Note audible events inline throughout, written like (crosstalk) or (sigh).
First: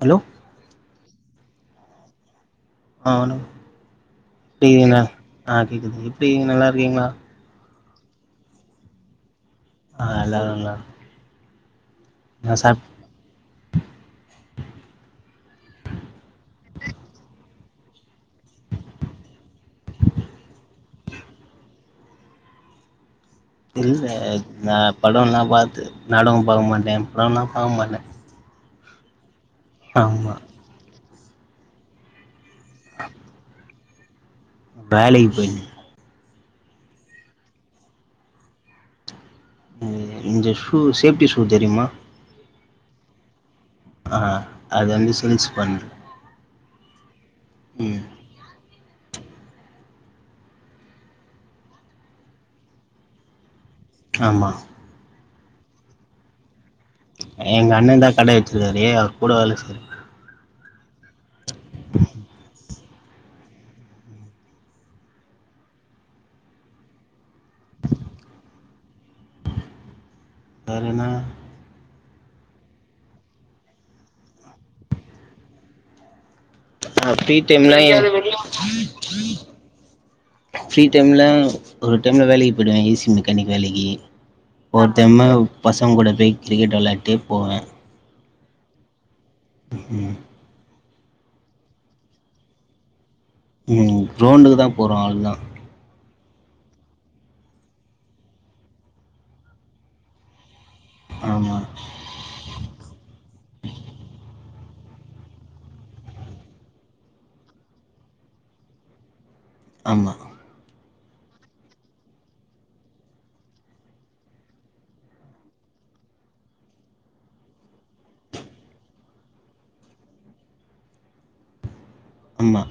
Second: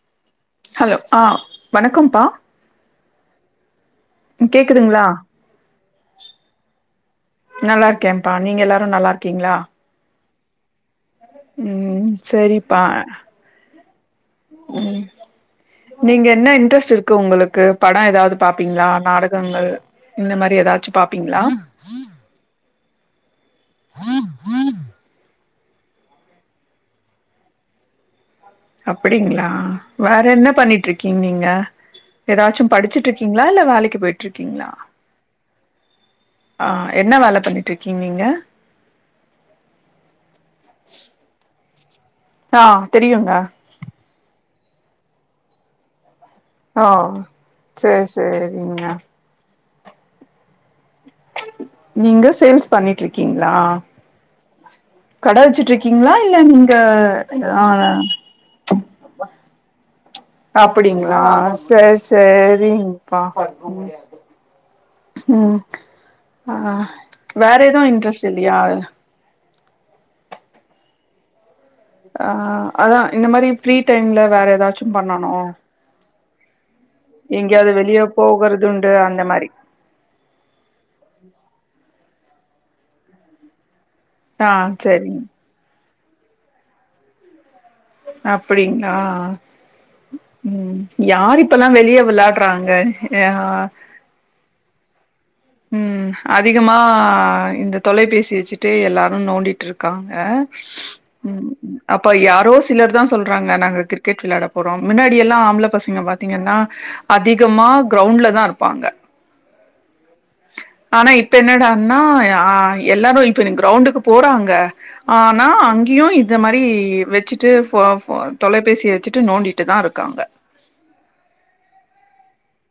Hello hello ஆ வணக்கம்ப்பா ஆ் (unintelligible) டிவில கேக்குதுங்களா ஆ கேக்குது எப்டிகிங்க நல்லாருக்கீங்களா கேப்பா நீங்க எல்லாரு நல்லார்க்கீங்களா அ எல்லாரு நல்லா ம் ம் நா செரிப்பா சாப் ம் நீங்க என்ன இன்ட்ரெஸ்ட் இருக்கு உங்குளுக்கு படொ எதாது பாப்பீங்ளா நாடகங்கள் இந்த மாரி எதாச்சு பாப்பீங்ளா இல்ல நா படொலா பாத் நடகொ பாக்க மாட்டே படொல்லா பாக்க மாட்டே அப்டிங்களா வேற ஆமா என்ன பண்ணிட்ருக் கிங் நீங்க எதாச்சு படிச்சிட்ருக்கீங்ளா இல்ல வேலைக் (unintelligible) வேலைக்கு போயி ஆ என்ன வேல பண்ணிட்ருக்கீங் நீங்க இந்த ஷூ சேஃப்டி ஷூ தெரிமா ஆ தெரியுங்க ஆ அத ந்து செல்ஸ் பண் ஓ சேர் சேரிங்க நீங்க சேல்ஸ் பண்ணிட்ருக்கீங்ளா ஆமா கட வெச்சிட்ருக்கீங்ளா இல்ல நீங்க ஆ எங்க அண்ணந்தா கட வெச்சிருக்காரு அவர் கூட வேல செய்ற அப்டிங்களா செரி செரிங்ப்பா ம் ஆ வேற எதுவு இன்ட்ரெஸ்ட் இல்லியா வேறனா ஆ அதா இந்த மாரி ஃப்ரீ டைம்ல வேற எதாச்சு பண்ணணு ஆ ஃப்ரீ எங்கேயாவது டைம்ல வெளிய (inaudible) போகறதுண்டு அந்த மாரி ஃப்ரீ டைம்ல ஒரு டைம்ல வேலைக்கி போய்டுவே ஏ சி மெக்கானிக் வேலைக்கி ஆ ஒரு சரிங் டைமு பச ங்கூட பேய் க்ரிக்கெட் வெளாட்டே போவே அப்டிங்ளா (inaudible) யார் இப்பல்லா வெளிய வெள்ளாட்றாங்க ம் க்ரௌண்டுக்குதா போறோ ஆல் தா ம் அதிகமா இந்த தொலைபேசி வச்சுட்டு எல்லாரு நோண்டிட்ருக்காங்க ம் ஆமா அப்ப யாரோ சிலர்தா சொல்றாங்க நாங்க கிரிக்கெட் வில்லாட போறோ மின்னாடி எல்லா ஆம்ள பசங்க பாத்தீங்கன்னா அதிகமா க்ரௌண்ட்லதாருப்பாங்க ஆமா ஆனா இப்ப என்னடான்னா அ எல்லாரு இப்ப கிரௌண்டுக்கு போறாங்க ஆனா அங்கியு இத மாரி வச்சுட்டு ஃபோ ஃபோ தொலைபேசி வச்சுட்டு நோண்டிட்தாருக்காங்க ஆமா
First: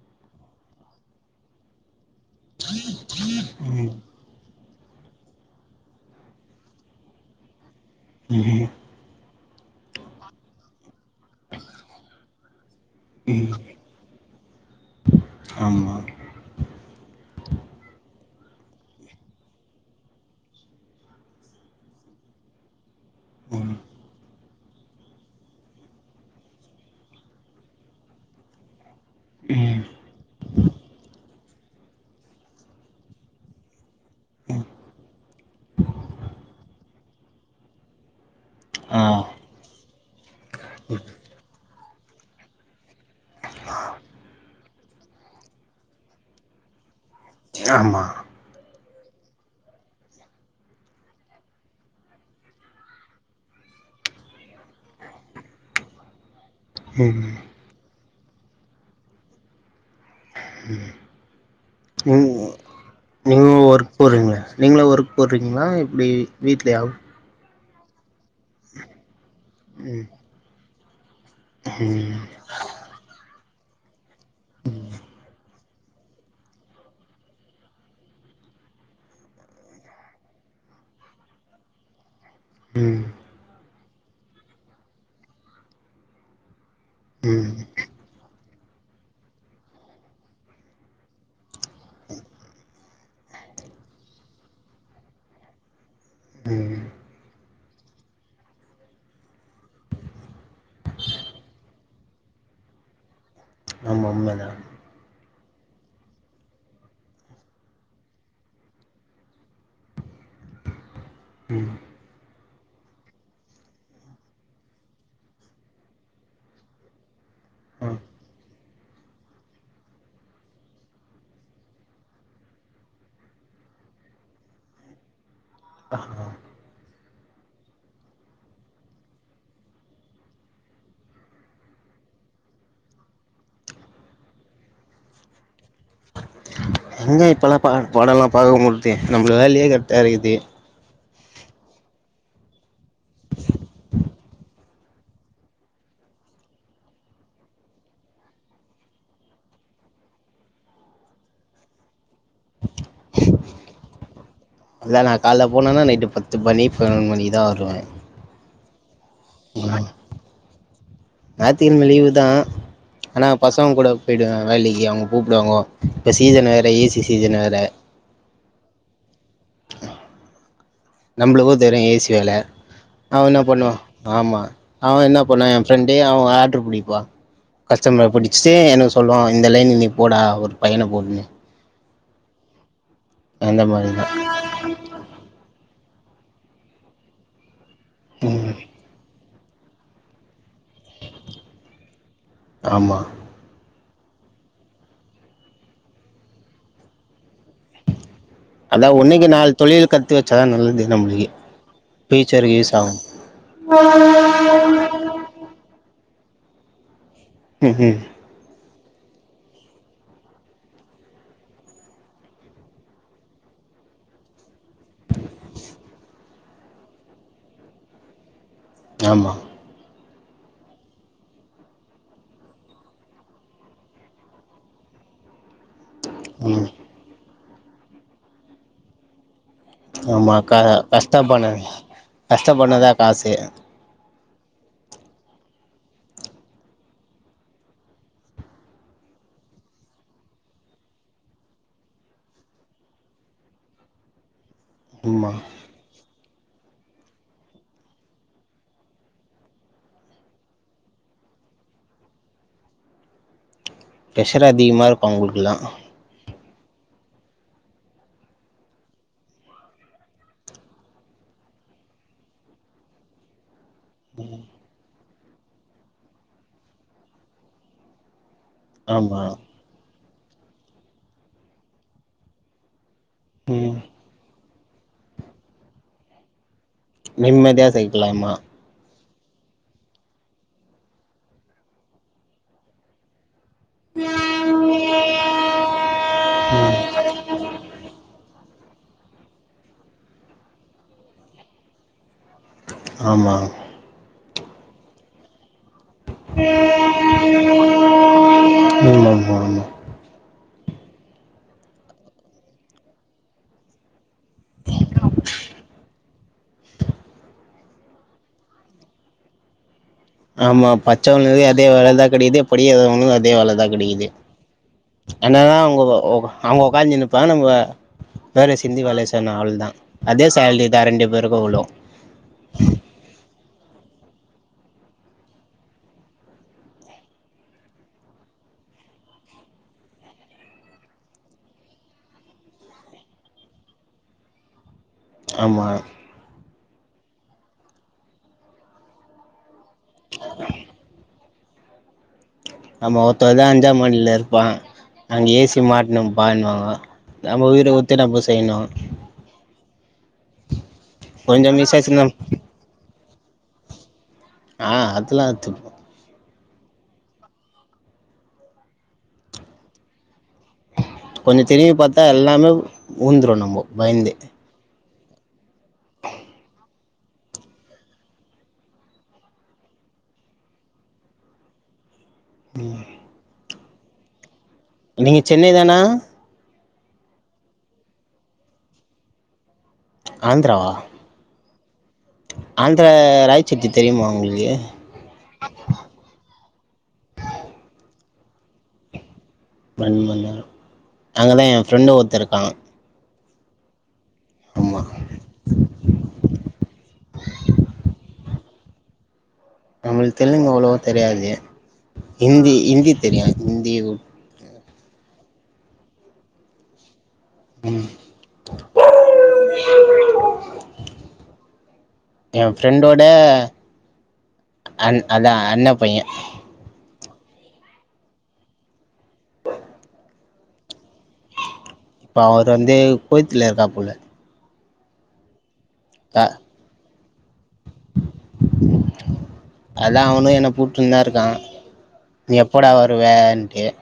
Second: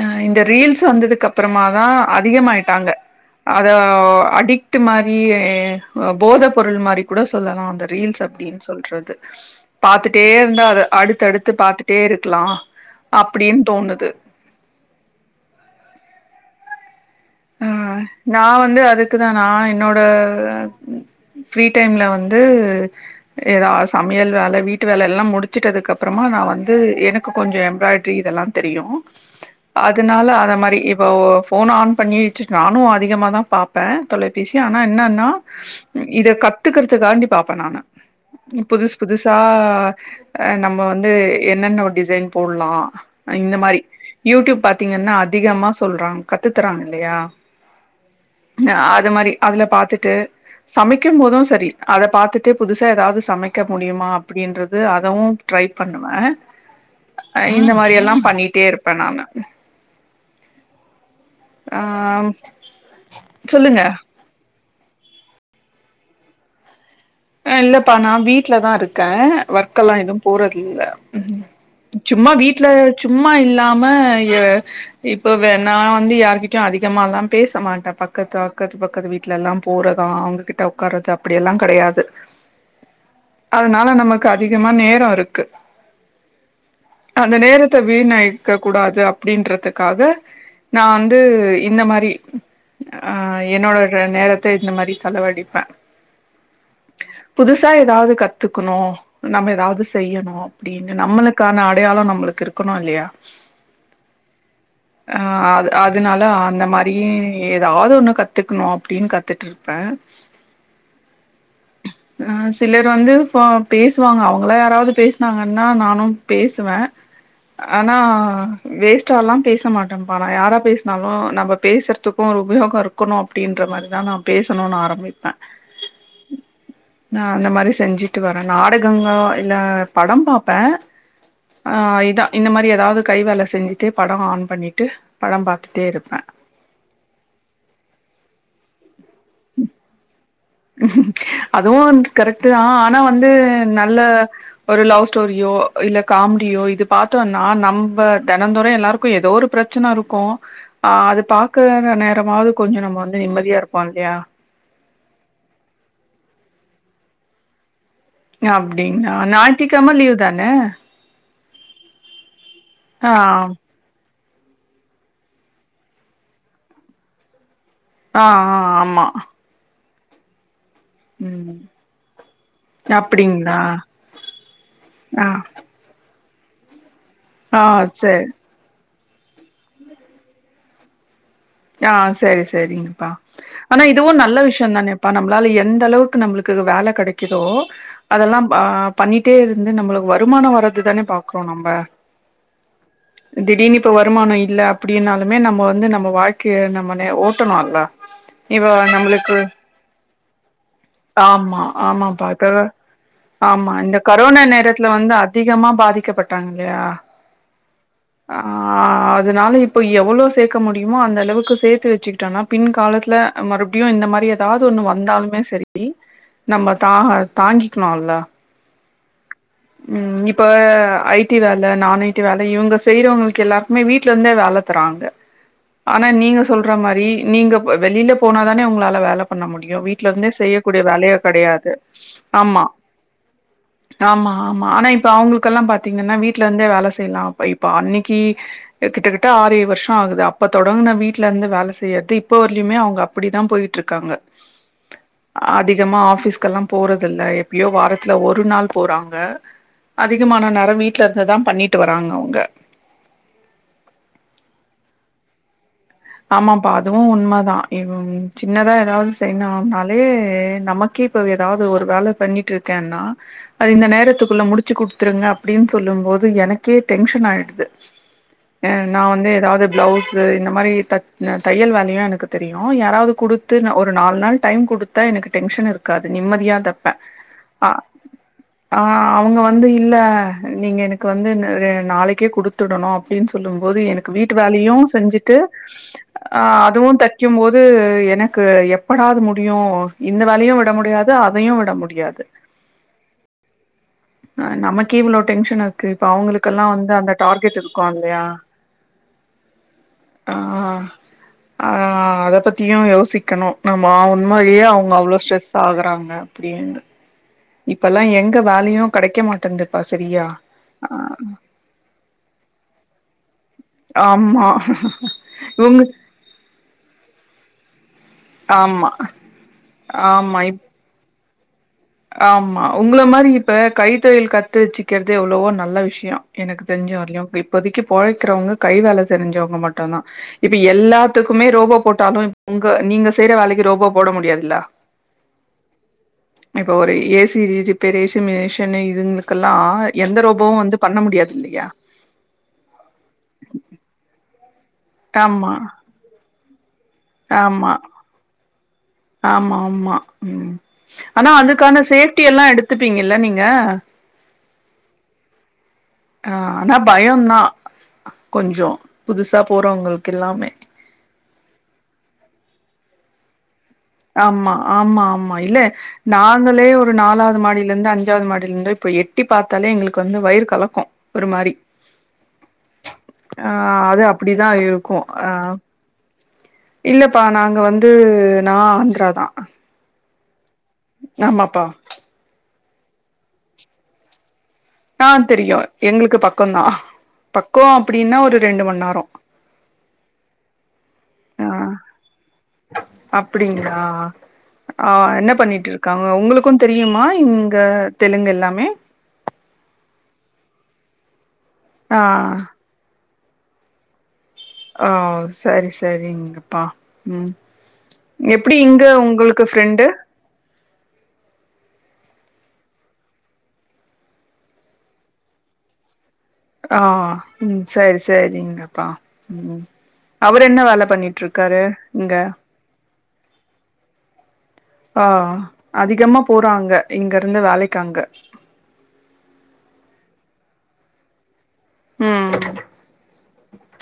அ இந்த ரீல்ஸ் வந்ததுக்கு அப்றமாதா அதிகமாயிட்டாங்க அத ம் அடிக் ட்டு மாரி அ போத பொருள் மாரி கூட சொல்லலா அத ரீல்ஸ் ம் அப்டின்னு சொல்றது பாத்துட்டே இருந்தா அத அடுத்தடுத்து பாத்துட்டே இருக்கலா ம் அப்டினு தோணுது ஆமா ஆ நா வந்து அதுக்குதா நா என்னோட ஃப்ரீ டைம்ல வந்து ம் ஏதாது சமையல் வேல வீட் ட்டு வேலைலா முடிச்சிட்டதுக்கு அப்றமா நா வந்து எனக்கு கொஞ்ச எம்ப்ராய்டரி இதெல்லா தெரியு அதுனால அத மாறி இப்போ ஃபோன ஆன் பண்ணி வச்சுட்டு நானு அதிகமாதா பாப்பே தொலைபேசி ஆனா என்னன்னா ம் இத கத்துக்குறதுக்காண்டி பாப்பே நானு புதுசு ஆ புதுசா அ நம்ம வந்து என்னென்ன ஒரு டிசைன் போட்லா இந்த மாரி யூடியூப் பாத்தீங்கன்னா அதிகமா சொல்றாங்க கத்து த்துறாங்க இல்லையா ஆமா அ அது மாரி அதுல பாத்துட்டு சமைக்கும் போதும் சரி அத பாத்துட்டு புதுசா ஏதாது சமைக்க முடியுமா அப்டின்றது அதவும் ட்ரை பண்ணுவே ம் அ இந்த மாரி ல்லா பண்ணிட்டே இருப்பே நானு ஆ ம் வர்க் போறீங்க நீங்களா வர்க் போட்றீங்களா எப்டி வீட்ல யா அ இல்லப்பா நா வீட்லதா இருக்கே வர்க்கல்லா எதுவும் போறது இல்ல சும்மா வீட்ல சும்மா இல்லா ம ய இப்ப வே நா வந்து யாருகிட்டயு அதிகமால்லா பேசமாட்டே பக்கத்து அக்கத்து பக்கத்து வீட்லல்லா போறதா அவங்ககிட்ட உக்காறது அப்டியெல்லா கடையாது ம் அதனால நமக்கு அதிகமா நேரோ இருக்கு அந்த நேரத்த வீணாய் க்க கூடாது அப்புடின்றதுக்காக நா வந்து இந்த மாரி ஆ என்னோட ர நேரத்த இந்த மாரி செலவழிப்ப ம் புதுசா ஏதாவது கத்துக்குணோ நம்ப ஏதாவது செய்யணும் அப்புடின்னு நம்மளுக்கான அடையாளோ நம்மளுக்கு இருக்கணோ இல்லையா ஆமா உண்மதா அ அது அதனால அந்த மாரியும் ஏதாவது ஒண்ணு கத்துக்குணு அப்புடின்னு கத்துட்ருப்பே ம் ம் சிலர் வந்து ஃபே பேசுவாங்க அவங்களா யாராவது பேசுனாங்கன்னா நானும் பேசுவே ஆனா ம் வேஸ்ட்டாலல்லா பேச மாட்டேன்ப்பா நா யாரா பேசுனாலும் நம்ப பேசுறதுக்கும் ஒரு உபயோகம் இருக்கணும் அப்டின்ற மாரிதா நா பேசணுன்னு ஆரம்பிப்பே நா அந்த மாரி செஞ்சுட்டு வரே நாடகங்க இல்ல படம் பாப்பேன் ஆ இதா இந்த மாரி ஏதாவது கை வேல செஞ்சுட்டே படோ ஆன் பண்ணிட்டு படம் பா எங்க இப்பல்லா பா பாடோல்லா பாக்க முர் தே நம்மளுக்கு வேலையே கரெக்டா இருக்குது அதுவும் கரெக்ட் தான் ஆனா வந்து நல்ல ஒரு லவ் ஸ்டோரியோ இல்ல காம்டியோ இது பாத்தோன்னா நம்ப தெனம் தோறம் எல்லாருக்கும் ஏதோ ஒரு பிரச்சன இருக்கும் ஆ அது பாக்குற நேரமாவது கொஞ்சம் நம்ம வந்து நிம்மதியா இருப்போம் இல்லையா போனன்னா நைட்டு பத்து மணி பதினோறு மணிக்குதா வருவ அப்டி ஞா ஞாயித்து கெழம லீவ் தான ஞாயித்து கெழம லீவு தா ஆ ஆனா பசங்க கூட பேய்டுவ வேலைக்கு அவங்க கூப்பிடுவாங்க இப்போ சீசன் வேற ஏசி சீசன் வேற ஆ ஆ ஆமா நம்பளுக்கு ம் தெரியு ஏசி வேல அவ என்ன அப்டிங்களா பண்ணுவா ஆமா அவன் என்ன ஆ பண்ணுவா என் ஃப்ரண்டு அவ ஆர்டரு புடிப்பா ஆ கஷ்டமர சேரி புடிச்சிட்டு எனக்கு சொல்லுவா இந்த லைன் நீ போடா ஒரு பையன கூட்ன்னு ஆ சரி சரிங்க அந்த ஆனா மாதிரி இதுவு தான் நல்ல விஷயம் தானேப்பா நம்மளால எந்த அளவுக் கு நம்ளுக்கு வேல கெடைக்குதோ அதெல்லா ம் ஆ பண்ணிட் ட்டே இருந்து நம்மளுக்கு வருமானம் வர்றதுதானே பாக்குறோ நம்ப ஆமா ப வருமானம் இல்ல அப்டின்னாலுமே நம்ம வந்து நம்ம வாழ்க் க்கைய நம்ப ஓட் ட்டனு இல்ல இப்ப அதான் ஒன்றுக்கு நம்ளுக்கு நாலு தொழில் கற்று வச்சா தான் நல்லது நம்மளுக்கு ஆமா ஆமாப்பா ஃப்யூச்சருக்கு இப்ப யூஸ் ஆகும் ஆமா இந்த கரோனா நேரத்துல வந்து அதிகமா பாதிக் க்க பட்டாங்க இல்லையா உஹ்ம் ஆ அதனால இப்ப எவ்வளோ சேக்க முடியுமோ அந்த அளவுக்கு சேத்து வச்சிக்கிட்டோனா பின் காலத்துல மறுபடியு இந்த மாரி ஏதாவது ஒண்ணு வந்தாலுமே சேரி நம்ம தா தாங்கிக்கணு இல்ல ஆமா ம் இப்ப ஐடி வேல நான்ஐடி வேலை இவங்க செய்யறவங்களுக்கு எல்லாருக்குமே வீட்ல இருந்தே வேலை தராங்க ஆனா நீங்க ம் சொல்ற மாரி நீங்க வெளில போனா தானே உங்களால வேல பண்ண முடியு வீட்ல இருந்தே ஆமாம் க செய்யக்கூடிய வேலையும் கஷ்டப்பட கிடையாது ஆமா கஷ்டப்பட்டா தான் காசு ஆமா ஆமா ஆனா இப்ப அவங்களுக்கெல்லா பாத்தீங்கன்னா வீட்ல இருந்தே வேல செய்யலா அப்ப இப்ப அண்ணிக்கி கிட்டகிட்ட ஆரேழு வருஷோ ஆகுது அப்ப தொடங்குன வீட்ல இருந்து வேல செய்யறது இப்ப வரலியுமே அவங்க அப்டிதா போயிட்டு இருக்காங்க. ஆமாம் அதிகமா ஆபீஸ் க்கல்லா போறதில்ல எப்பயோ வாரத்துல ஒரு நாள் போறாங் க அதிகமான நேரம் வீட்ல இருந்துதா பண்ணிட்டு வராங்க அவங்க பிரஷர் அதிகமா இருக்கூ அவங்களுக்குல்லா ஆமாப்பா அதுவு உண்ம தா எதும் சின்னதா ஏதாவது செய்னும்னாலே நமக்கே இப்ப ஏதாவது ஒரு வேல பண்ணிட்டு இருக்கேன்னா அது இந்த நேரத்துக்குள்ள முடிச்சு குடுத் த்துருங்க அப்பிடின்னு சொல்லும் போது எனக்கே டென்ஷன் ஆயிடுது ஏ நான் ஆமா வந்து எதாவது ப்ளவுஸ் இது இந்த மாரி தட் ந தையல் வேலையும் எனக்கு தெரியும் யாராவது குடுத்து ந ம் ஒருநால் நாள் டைம் குடுத்தா எனக்கு டென்ஷன் இருக்காது நிம்மதியா தப் நிம்மதியா தெக்கலாம்மா அவுங்க வந்து இல்ல நீங்க எனக்கு வந்து அ நாளைக்கே கு டுத்துடணும் அப்பிடின்னு சொல்லும் போது எனக்கு வீட்டு வேலையும் செஞ்சுட்டு. ஆ ம் அதுவும் தெக்கும் போது எனக் க்கு எப்படா அது முடியும் இந்த வேலையும் விட முடியாது அதையும் விட முடியாது ஆமா ஆ நமக்கே இவ்ளோ டென்ஷன் ஆ இப்ப அவங்களுக்கெல்லா வந்து அந்த டார்கெட் இருக்கும் இல்லையா ம் ஆமா ஆமா ஆ ஆ ஆ அத பத்தியும் யோசிக்கணும் நம்ம சும்மாவே அவங்க அவ்வளோ ஸ்ட்ரெஸ் ஆகுறாங் க அப்படின் இப்பல்லா எங்க வேலையும் கிடைக்க மாட்டந்து ஆமா பச்ச உளது அதே வேலதா கடிது பொடி வியாபாரமும் அதே வேல ஆமா உங்க அவங்க அவங்க உடக்காந்தினுப்பாங்க நம்ப வேர்வ சிந்தி ஆமா வேல செய்னும் ஆவ்ளோதா அதே ஆமா இப் சால்ரி தா ரெண்டு பேர் எப்போ விழு ஆமா உங்கள மாதிரி இப்ப கை தொழில் கத்து வச்சுக்கிறதுே எவ்வளவோ நல்ல விஷயம் எனக்கு தெஞ்ச வர்லயும் இப்போதைக்கு பொழைக்கிறவங்க கை வேல தெரிஞ்சவங்க மட்டும்தா இப்ப எல்லாத்துக்குமே ரோபோ போட்டாலும் உங்க நீங்க செய்யற வேலைக்கு ரோபோ போட முடியாதுல்ல ஆமா இப்போ ஒரு ஏ சி ரிப்பேர் மிஷன் இதுங்கக்கெல்லாம் நா எந்த ரோபும் வந்து பண்ண முடியாது இல்லையா ஆமா ஒருத்தவதா அஞ்சா மாடில ப்பா அங்க ஆமா ஏசி மாட்டினம்ப்பானுவாங்க ப ஆமா ஆமா ஆமா ம் ஆனா கொஞ்சோ மிஸ் அதுக்கான ஆச்சுனா சேஃப்டி எல்லா எடுத்துப்பீங்க ல நீங்க ஆ அதுல்லா எத்துப்போ ஆ ஆனா பயோ தா கொஞ்சோ புதுசா போறவங்களுக்கு எல்லாமே கொஞ்சோ திரும்பி பாத்தா எல்லாமே உந்துரு நம்போ பயந்தே ஆமா ஆமா ஆமா இல்ல நாங்களே ஒரு நாலாவது மாடிலருந்து அஞ்சாவது மாடியிலருந்து இப்ப எட்டி பாத்தாலே எங்களுக்கு வந்து வயிறு கலக்கு ஒரு மாரி ம் ஆ அது அப்பிடி நீங்க சென்னை தானா இல்லப்பா நாங்க வந்து நா ஆந்தரா தா ஆந்துரா ஆ ஆமாப்பா ஆந்துரா ராய்சட்டி தெரியுமா உங்களுக்கு பக்கோதா பக்கோ அப்பிடின்னா ஒரு ரெண்டு மணி நேரோ ரண்டு மணி நேரோ அங்கதா ஏ ஃப்ரெண்டு ஒருத்தருக்கா அப்பிடிங்களா ஆ என்ன பண்ணிட்டு இருக்காங்க உங்களுக்கு தெரியுமா இங்க தெலுங்கு எல்லாம் மே நம்மளுக்கு தெலுங்கு அவ்ளோவா தெரியாது ஆ ஹிந்தி ஹிந்தி தெரியாது இந்தி அ செரி செரிங்கப்பா ம் ம் எப்பிடி இங்க உங்களுக்கு ஃப்ரெண்ட்டு ஏ ஃப்ரெண்டோட அன் அதா அண்ண பையே ஆ ம் செரி செரிங்கப்பா ம் அவரு என்ன வேல பண்ணிட்டு இருக்காரு இங்க இப்ப அவரு வந்து கொய்த்துல இருக்காப்புல ஆ அதிகமா போறாங்க இங்க ருந்து வேலைக்கு அங்க கூட்னுதா இருக்கா ம் எப்படா வருவ எ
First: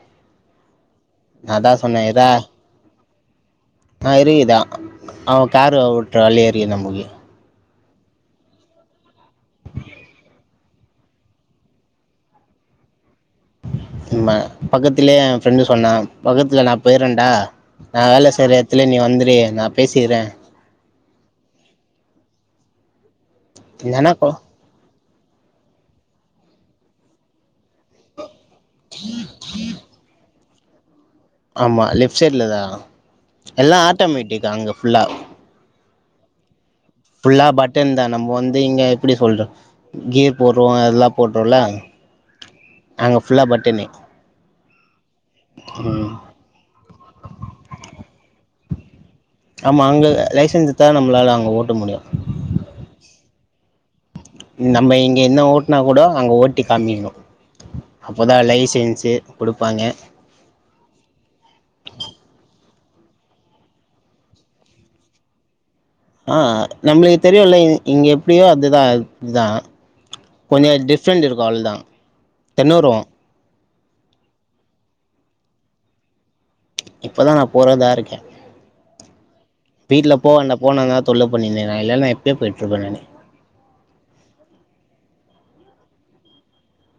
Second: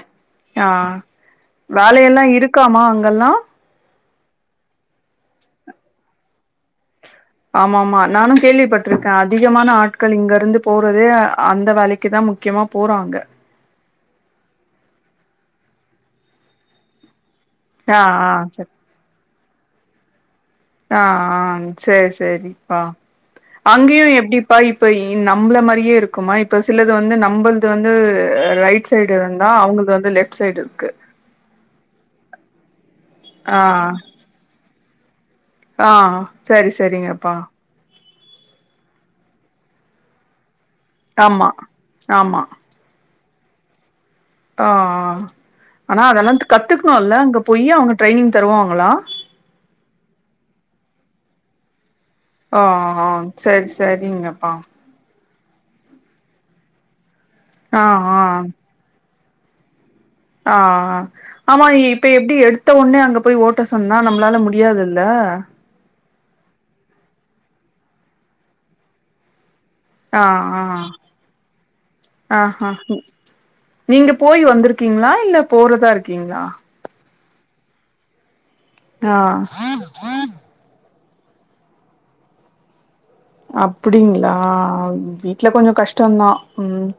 ஆ வேலையேல்லா இருக்காமா அங்கெல்லா அ இருக்கிதா அங்க கார் ஓட்டர வேலையே இருக்கு நமுக்கு ஆமா ஆமா நானு கேள்விப்பட்டுருக்கே அதிகமான ஆட்கள் இங்கருந்து போறதே அ அந்த வேலைக்கி தா முக்கியமா போறாங்க ப பக்கத்திலே ஏ ஃப்ரெண்ட்டு சொன்னா பக்கத்துல நா பெயறேன்டா ஆ நா ஆ வேல செய்ற சரி எடத்துலயே நீ வந்துரு நா பேசிர்றே ஆ ஆ செரி செரி பா அங்கயு என்னன்னா கோ எப்டிப்பா இப்ப இ நம்மள மாரியே இருக்குமா இப்ப சிலது வந்து நம்பள்து வந்து ரைட் சைடு இருந்தா அவுங்கள்து வந்து லெப்ட் சைடு இருக்கு ஆமா லெப்ட் சைட்லதா ஆ எல்லா ஆட்டோ மேட்டிகா அங்க ஃபுல்லா ஆ சரி ச ஃபுல்லா பட்டன் தா நம்ம வந்து இங்க எப்டி சொல்ற கீ போ க அதல்லா ஆமா போட்டோல்ல ஆமா அங்கப் ஃபுல்லா பட்டனு ஆ ஆனா ம் அதல்லா கத்துக்கணும்ல்ல அங்க போயி அவுங்க ட்ரைனிங் தருவாங்க ங்களா ஆமா அங்க லைசன்ஸ் இத்தாதா நம்மளால அங்க ஓட்ட முடியு ஆ ஹ செரி ச ங்கப்பா ங்க என்ன ஓட்டனா கூட அங்க ஓட்டி காமிக்கணு ஆ அப்பதா ஆ லைசென்சு குடுப்பாங்க ஆ ஆ ஆமா இப்ப எப்டி எடுத்த ஒடனே அங்க போய் ஓட்ட சொன்னா நம்மளால முடியாதுல்ல ஆ நம்மளுக் தெரியுல்ல இங் இங்க எப்டியோ அதுதா இதுதா ஆ ஆ கொஞ்சொ டிஃப்ரெண்ட் இருக்கூ அவ்ளோதா தெனொரு நீங்கப் போய் வந்துருக்கீங்ளா இல்ல போறதா இருக்கீங்ளா இப்பதா நா போறதா இருக்கே ஆ வீட்ல போ வேண்டா போனாங்க தொல்லப் பன்னினேருக்காங்க இல்லேனா எப்பயோ போயிட்டுருப்பே நானு ந்தா ம்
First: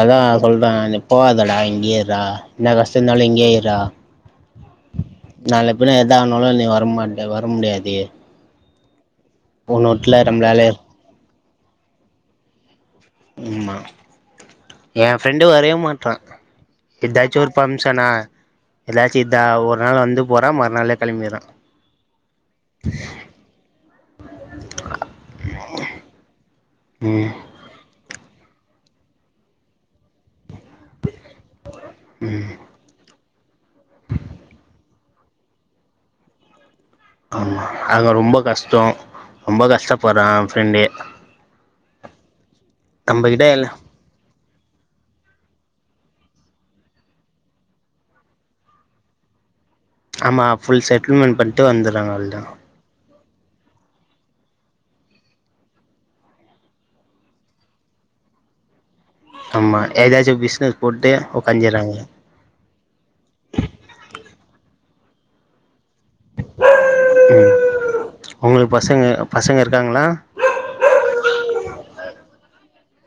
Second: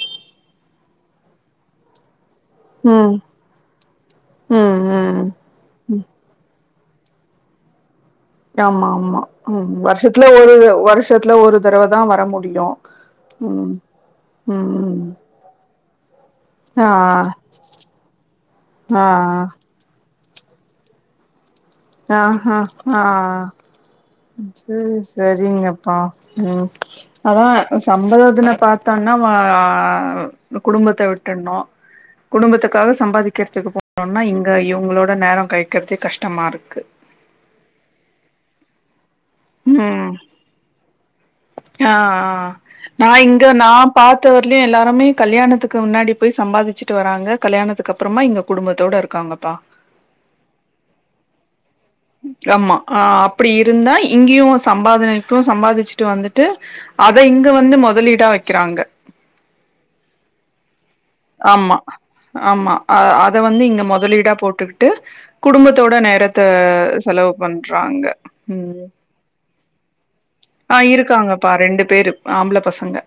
அதா சொல்றே நீ போவாதடா இங்கெயே இர்றா இன்ன ம் கஷ்டயிந்தாலு இங்கியேயிர்றா ம் ம் நால பின்ன ம் எதானாலு நீ வர் வரம்மாட்ட வர முடியாது ஆமா ஆம்மா ம் உன்ன வுட்ல வர்ஷத்ல ஒரு நம்ளால வருஷத்துல ஒரு ந்தரவ தா வர முடியு உம் ம் மா ம் ம் ஏ ஃப்ரெண்டு வரையே மாட் ரா ஆ எதாச்சு ஒரு ஃபங்ஷனா ஆ எதாச்சித் இந்தா ஒர் நாள் வந்து போறா மறுநால்ளே கெலம்மிர்றா ஆ அ ஆ சேரி சரிங்கப்பா உம் ம் அதா சம்பேத் துன பாத்தோன்னா ஆ குடும்பத்த விட்டுன்ணு குடும்பத்துக்காக சம்பாதிக் கிறதுக்கு போனோம்னா இங்க இவுங்ளோட நேரொ கழிக்கற்ததுக்கு கஷ்டமாருக் க் ஆமா அங்க ரொம்போ கஷ்டோ ரொம்போ ம் கஷ்டப்பர்றா ஃப்ரெண்டு ஆ ஆ நா இங்க நம்மகிட்ட இல்ல நா பாத்த வர் க்கிலெ எல்லாருமே கல்யாணத்துக்கு முன்னாடி பொய் சம்பாதிச்சிட்டு வராங்க கல்யாணத்துக்கு அப்பறமா இங்க குடும்பத்தோட இருக்காங்கப்பா ஆமா ஃபுல் செட்ல்மெண்ட் பண்ட்டு வந்துறாங்க அவுல்தா ருந்தாய் இங்கியூ சம்பாதினேக்கு சம்பாதிச்ட்டு வந்துட்டு அத இங்க வந்து முதலீடா வைக்கிறாங்க ஆமா ஏதாச்சு பிஸ்னஸ் போட்டு ஆமா உக்காஞ்சிட்றாங்க ஆமா அ அத வந்து இங்க முதலீடா போட் டு குடும்பத் தோட நேரத்த செலவு ம் பண்றாங்க உங்களுக்கு உம் பசங்க பசங்க இருக்காங்களா ஆ இருக்காங்கப்பா ரெண்டு பேரு ஆம்பள பசங்க